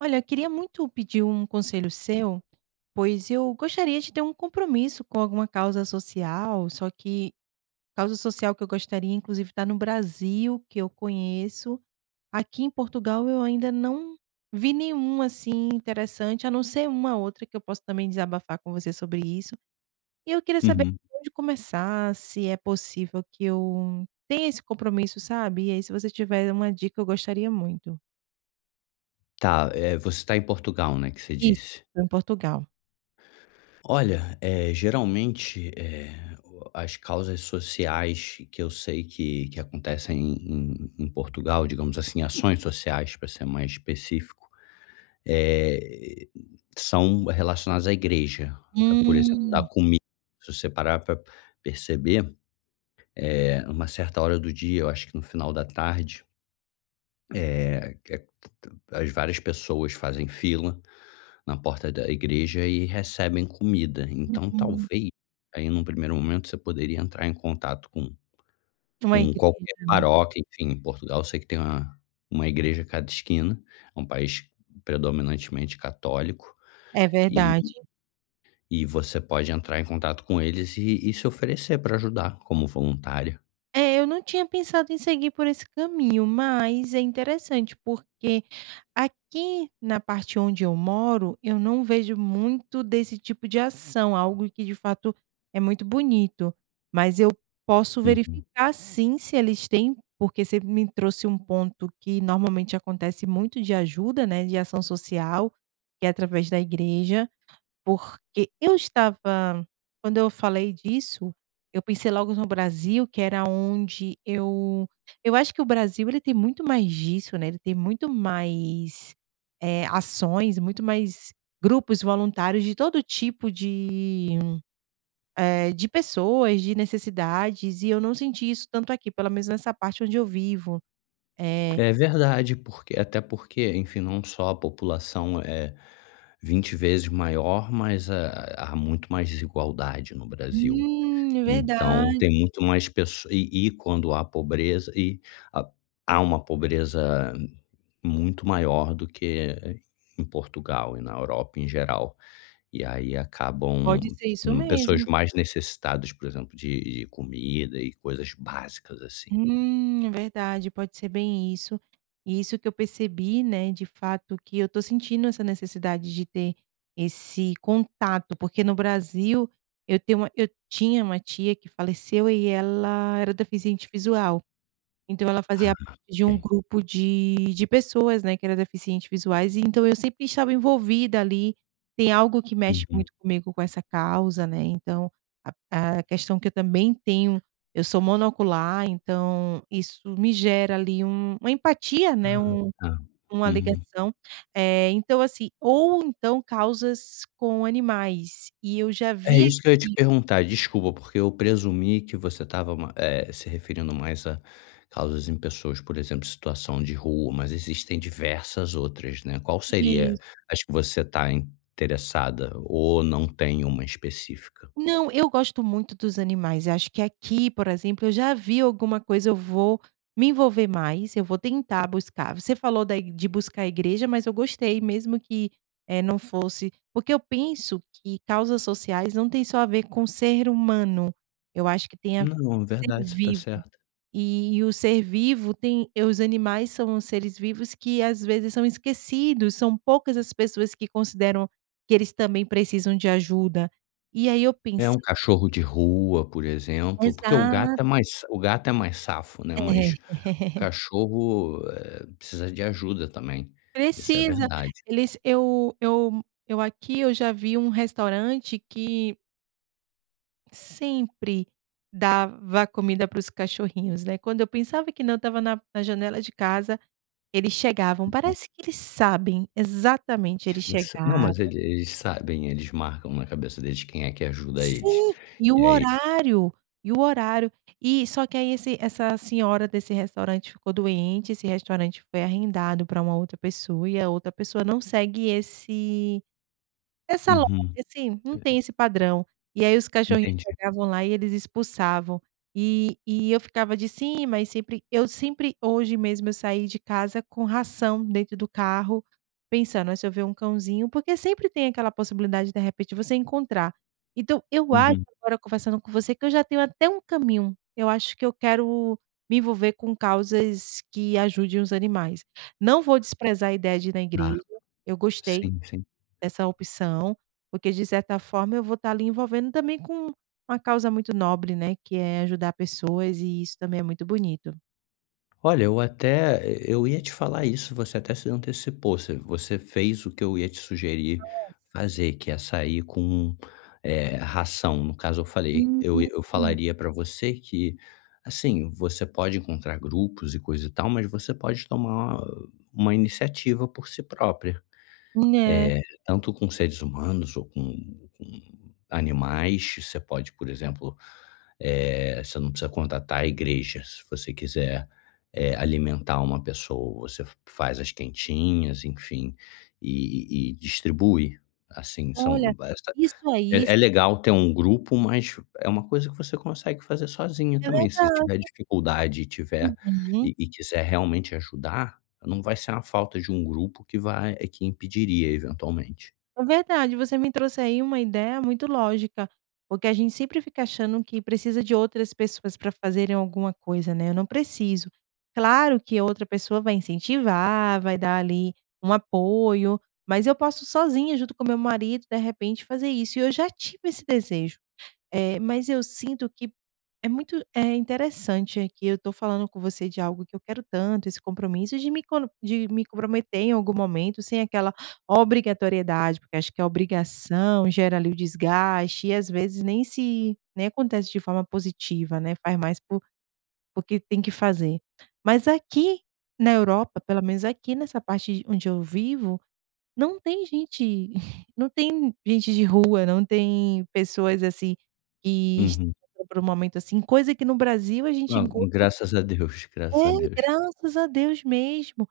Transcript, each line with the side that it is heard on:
right: Olha, eu queria muito pedir um conselho seu, pois eu gostaria de ter um compromisso com alguma causa social, só que causa social que eu gostaria, inclusive, tá no Brasil, que eu conheço. Aqui em Portugal eu ainda não vi nenhum assim interessante, a não ser uma outra que eu posso também desabafar com você sobre isso. E eu queria saber
left: Uhum.
right: onde começar, se é possível que eu tenha esse compromisso, sabe? E aí, se você tiver uma dica, eu gostaria muito.
left: Tá, você está em Portugal, né, que você
right: Isso,
left: disse.
right: em Portugal.
left: Olha, geralmente, o as causas sociais que eu sei que acontecem em em Portugal, digamos assim, ações sociais, para ser mais específico, eh, são relacionadas à igreja. Ah, por exemplo, dar
right: Hum.
left: comida. Se você parar para perceber, uma certa hora do dia, eu acho que no final da tarde, que a as várias pessoas fazem fila na porta da igreja e recebem comida. Então,
right: Uhum,
left: talvez, aí num primeiro momento, você poderia entrar em contato com
right: uma
left: com
right: igreja,
left: qualquer
right: né.
left: paróquia, enfim, em Portugal eu sei que tem uma igreja a cada esquina, é um país predominantemente católico,
right: É
left: e
right: verdade.
left: e você pode entrar em contato com eles e se oferecer para ajudar como voluntária.
right: É, eu não tinha pensado em seguir por esse caminho, mas é interessante, porque aqui na parte onde eu moro, eu não vejo muito desse tipo de ação, algo que de fato é muito bonito. Mas eu posso
left: Uhum.
right: verificar sim se eles têm, porque você me trouxe um ponto que normalmente acontece muito de ajuda, né, de ação social, que é através da igreja. Porque eu estava quando eu falei disso, eu pensei logo no Brasil, que era onde eu acho que o Brasil ele tem muito mais disso, né, ele tem muito mais, ações, muito mais grupos voluntários de todo tipo de, de pessoas, de necessidades, e eu não senti isso tanto aqui, pelo menos nessa parte onde eu vivo. É.
left: É verdade, porque até porque, enfim, não só a população é 20 vezes maior, mas há muito mais desigualdade no Brasil.
right: Hum,
left: Então
right: verdade,
left: tem muito mais pessoas e quando há pobreza e há há uma pobreza muito maior do que em Portugal e na Europa em geral. E aí acabam
right: pode ser isso
left: pessoas
right: mesmo.
left: mais necessitadas, por exemplo, de comida e coisas básicas assim.
right: É verdade, pode ser bem isso. E isso que eu percebi, né, de fato, que eu tô sentindo essa necessidade de ter esse contato, porque no Brasil eu tenho uma eu tinha uma tia que faleceu e ela era deficiente visual. Então ela
left: Ah,
right: fazia parte de um
left: ok.
right: grupo de pessoas, né, que era deficiente visuais, e então eu sempre estava envolvida ali. Tem algo que mexe
left: Uhum.
right: muito comigo com essa causa, né, então a questão que eu também tenho eu sou monocular, então isso me gera ali um uma empatia, né, um
left: Tá.
right: uma
left: Uhum.
right: ligação. Então assim ou então causas com animais, e eu já
left: É
right: vi
left: isso que eu ia te perguntar, desculpa, porque eu presumi que você estava se referindo mais a causas em pessoas, por exemplo, situação de rua, mas existem diversas outras, né. Qual
right: aqui.
left: seria as que você está interessada ou não tem uma específica?
right: Não, eu gosto muito dos animais. Eu acho que aqui, por exemplo, eu já vi alguma coisa, eu vou me envolver mais, eu vou tentar buscar. Você falou da i de buscar a igreja, mas eu gostei, mesmo que, não fosse, porque eu penso que causas sociais não tem só a ver com ser humano, eu acho que tem a ver
left: Não, é
right: com ser
left: verdade, você está
right: vivo.
left: certa.
right: E o ser vivo tem e os animais são seres vivos que, às vezes, são esquecidos, são poucas as pessoas que consideram que eles também precisam de ajuda. E aí eu
left: É
right: penso.
left: um cachorro de rua, por exemplo, porque
right: Exato,
left: o gato é mais safo, né,
right: é.
left: mas o cachorro, precisa de ajuda também. Isso é
right: Precisa.
left: verdade.
right: Eles eu eu aqui eu já vi um restaurante que sempre dava comida para os cachorrinhos, né, quando eu pensava que não, estava na janela de casa, eles chegavam, parece que eles sabem, exatamente, eles
left: Isso não,
right: chegavam.
left: mas eles sabem, eles marcam na cabeça deles quem é que ajuda eles.
right: Sim, e o
left: E aí,
right: horário, e o horário. E só que aí esse essa senhora desse restaurante ficou doente, esse restaurante foi arrendado para uma outra pessoa e a outra pessoa não segue esse essa loja,
left: uhum.
right: assim, não
left: É,
right: tem esse padrão. E aí os cachorrinhos
left: entendi.
right: chegavam lá e eles expulsavam. E eu ficava de cima e sempre eu sempre hoje mesmo eu saí de casa com ração dentro do carro, pensando: "Ah, se eu ver um cãozinho", porque sempre tem aquela possibilidade, de repente, você encontrar. Então eu acho,
left: Uhum.
right: agora conversando com você, que eu já tenho até um caminho. Eu acho que eu quero me envolver com causas que ajudem os animais. Não vou desprezar a ideia de ir na
left: Tá.
right: igreja, eu gostei
left: Sim, sim.
right: dessa opção, porque de certa forma eu vou estar ali envolvendo também com uma causa muito nobre, né, que é ajudar pessoas e isso também é muito bonito.
left: Olha, eu ia te falar isso, você até se antecipou, você fez o que eu ia te sugerir fazer, que é sair com, ração. No caso eu falei
right: Hum.
left: eu falaria para você que, assim, você pode encontrar grupos e coisa e tal, mas você pode tomar uma iniciativa por si própria.
right: Né.
left: Tanto com seres humanos ou com animais, você pode, por exemplo, você não precisa contratar a igreja, se você quiser, alimentar uma pessoa, você faz as quentinhas, enfim, e distribui, assim,
right: Olha,
left: são essa
right: isso aí
left: é é legal ter um grupo, mas é uma coisa que você consegue fazer sozinho
right: é
left: também, se você
right: verdade.
left: tiver dificuldade e tiver
right: Uhum.
left: e quiser realmente ajudar, não vai ser a falta de um grupo que impediria eventualmente.
right: É verdade, você me trouxe aí uma ideia muito lógica, porque a gente sempre fica achando que precisa de outras pessoas para fazerem alguma coisa, né, eu não preciso. Claro que outra pessoa vai incentivar, vai dar ali um apoio, mas eu posso sozinha junto com meu marido, de repente, fazer isso e eu já tive esse desejo. Mas eu sinto que é muito, é interessante que eu estou falando com você de algo que eu quero tanto, esse compromisso de me co de me comprometer em algum momento sem aquela obrigatoriedade, porque acho que a obrigação gera ali o desgaste e às vezes nem se nem acontece de forma positiva, né, faz mais por porque tem que fazer. Mas aqui na Europa, pelo menos aqui nessa parte onde eu vivo, não tem gente não tem gente de rua, não tem pessoas, assim, que estão
left: Uhum.
right: passando por um momento assim, coisa que no Brasil a gente
left: Não,
right: encontra.
left: graças a Deus, graças a Deus.
right: É, graças a Deus mesmo.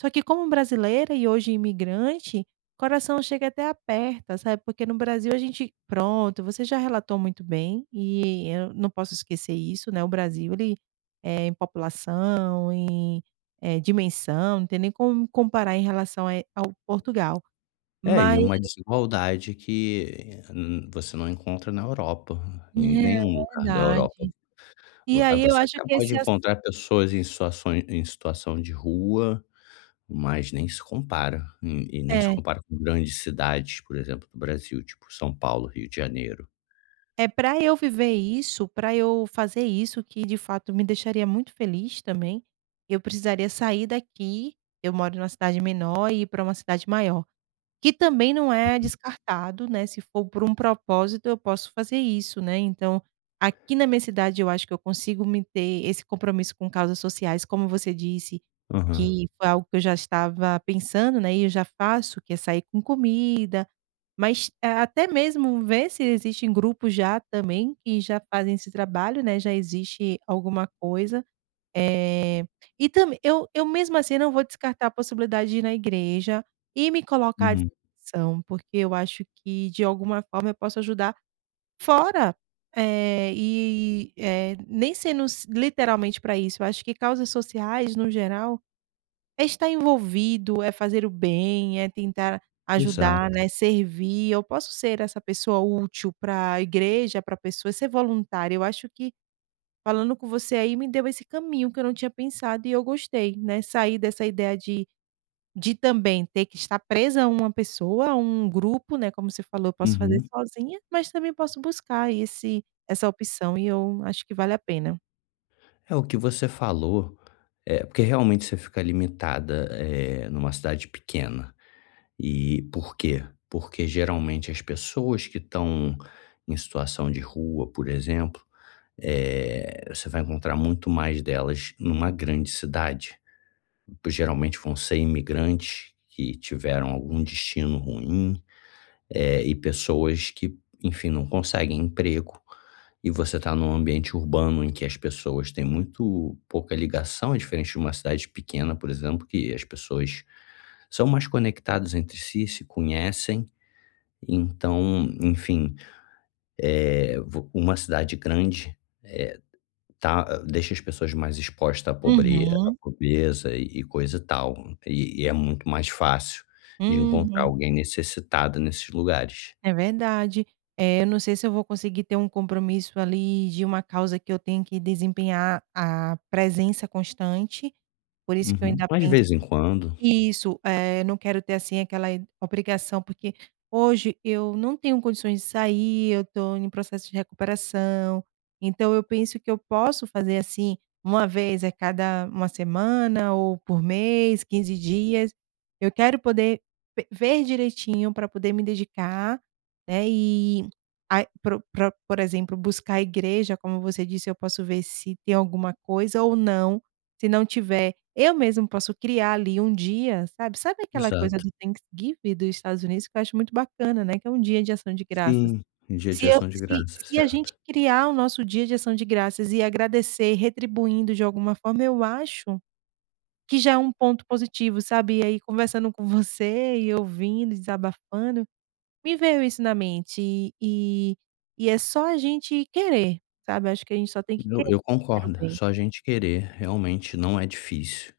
right: Só que como brasileira e hoje imigrante, o coração chega até aperta, sabe, porque no Brasil a gente pronto, você já relatou muito bem e eu não posso esquecer isso, né, o Brasil ele, é em população, em, dimensão, não tem nem como comparar em relação a ao Portugal,
left: É, e
right: mas
left: uma desigualdade que n você não encontra na Europa, em nenhum
right: é,
left: lugar da Europa.
right: verdade. E
left: Vo ah,
right: aí eu
left: você
right: acho
left: até
right: que
left: pode
right: esse ass
left: encontrar pessoas em situações em situação de rua, mas nem se compara, e nem se
right: é,
left: compara com grandes cidades, por exemplo, do Brasil, tipo São Paulo, Rio de Janeiro.
right: é pra eu viver isso, pra eu fazer isso que de fato me deixaria muito feliz também, eu precisaria sair daqui, eu moro numa cidade menor e ir pra uma cidade maior. Que também não é descartado, né, se for por um propósito eu posso fazer isso, né, então, aqui na minha cidade eu acho que eu consigo me ter esse compromisso com causas sociais, como você disse,
left: Aham.
right: que foi algo que eu já estava pensando, né, e eu já faço, que é sair com comida, mas, até mesmo ver se existem grupos já também que já fazem esse trabalho, né, já existe alguma coisa. E também eu mesmo assim não vou descartar a possibilidade de ir na igreja e me colocar à
left: Uhum.
right: disposição, porque eu acho que de alguma forma eu posso ajudar fora, nem sendo s literalmente para isso, eu acho que causas sociais no geral é estar envolvido, é fazer o bem, é tentar ajudar,
left: Exato.
right: né, servir. Eu posso ser essa pessoa útil pra igreja, para pessoas ser voluntária. Eu acho que falando com você aí me deu esse caminho que eu não tinha pensado e eu gostei, né, sair dessa ideia de também ter que estar presa a uma pessoa, a um grupo, né, como você falou, eu posso fazer
left: Uhum.
right: sozinha, mas também posso buscar esse essa opção e eu acho que vale a pena.
left: É, o que você falou, porque realmente você fica limitada, numa cidade pequena. E por quê? Porque geralmente as pessoas que estão em situação de rua, por exemplo, você vai encontrar muito mais delas numa grande cidade. Geralmente vão ser imigrantes que tiveram algum destino ruim, e pessoas que, enfim, não conseguem emprego. E você está num ambiente urbano em que as pessoas têm muito pouca ligação, é diferente de uma cidade pequena, por exemplo, que as pessoas são mais conectadas entre si, se conhecem. Então, enfim, uma cidade grande tá, deixa as pessoas mais expostas à
right: Uhum,
left: pobreza e coisa e tal. E é muito mais fácil de encontrar
right: uhum.
left: alguém necessitado nesses lugares.
right: É verdade. Eu não sei se eu vou conseguir ter um compromisso ali de uma causa que eu tenho que desempenhar a presença constante, por isso que eu
left: Uhum.
right: ainda
left: Mas de
right: penso.
left: vez em quando,
right: Isso, não quero ter, assim, aquela i obrigação, porque hoje eu não tenho condições de sair, eu estou em processo de recuperação, então eu penso que eu posso fazer, assim, uma vez a cada uma semana ou por mês, 15 dias. Eu quero poder ve ver direitinho para poder me dedicar, né, e ai pro pro por exemplo, buscar a igreja, como você disse, eu posso ver se tem alguma coisa ou não, se não tiver eu mesmo posso criar ali um dia, sabe, sabe aquela coisa
left: exato.
right: do Thanksgiving dos Estados Unidos que eu acho muito bacana, né, que é um dia de ação de graças.
left: Sim, em dia de
right: Se eu
left: ação de
right: se
left: graça,
right: se a gente
left: certo.
right: criar o nosso dia de ação de graças e agradecer retribuindo de alguma forma, eu acho que já é um ponto positivo, sabe. E aí conversando com você e ouvindo, desabafando, me veio isso na mente e é só a gente querer, sabe, acho que a gente só tem que
left: Eu
right: querer o
left: concordo,
right: bem.
left: só a gente querer, realmente não é difícil.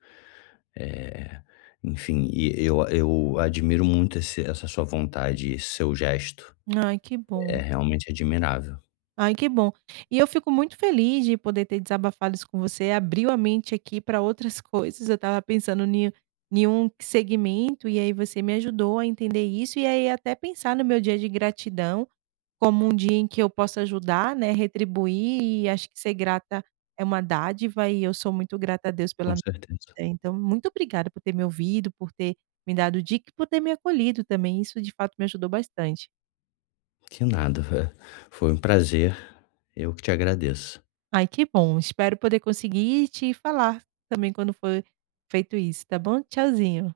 left: Eh, Enfim, e eu admiro muito esse essa sua vontade esse seu gesto,
right: Ai, que
left: é
right: bom.
left: realmente admirável,
right: Ai, que bom. E eu fico muito feliz de poder ter desabafado isso com você, abriu a mente aqui para outras coisas, eu estava pensando em em um segmento, e aí você me ajudou a entender isso, e aí até pensar no meu dia de gratidão, como um dia em que eu posso ajudar, né, retribuir, e acho que ser grata é uma dádiva, e eu sou muito grata a Deus pela
left: com
right: minha
left: certeza.
right: vida. Então, muito obrigada por ter me ouvido, por ter me dado dica e por ter me acolhido também, isso de fato me ajudou bastante.
left: Que nada, foi um prazer, eu que te agradeço.
right: Ai, que bom. Espero poder conseguir te falar também quando for feito isso, tá bom? Tchauzinho.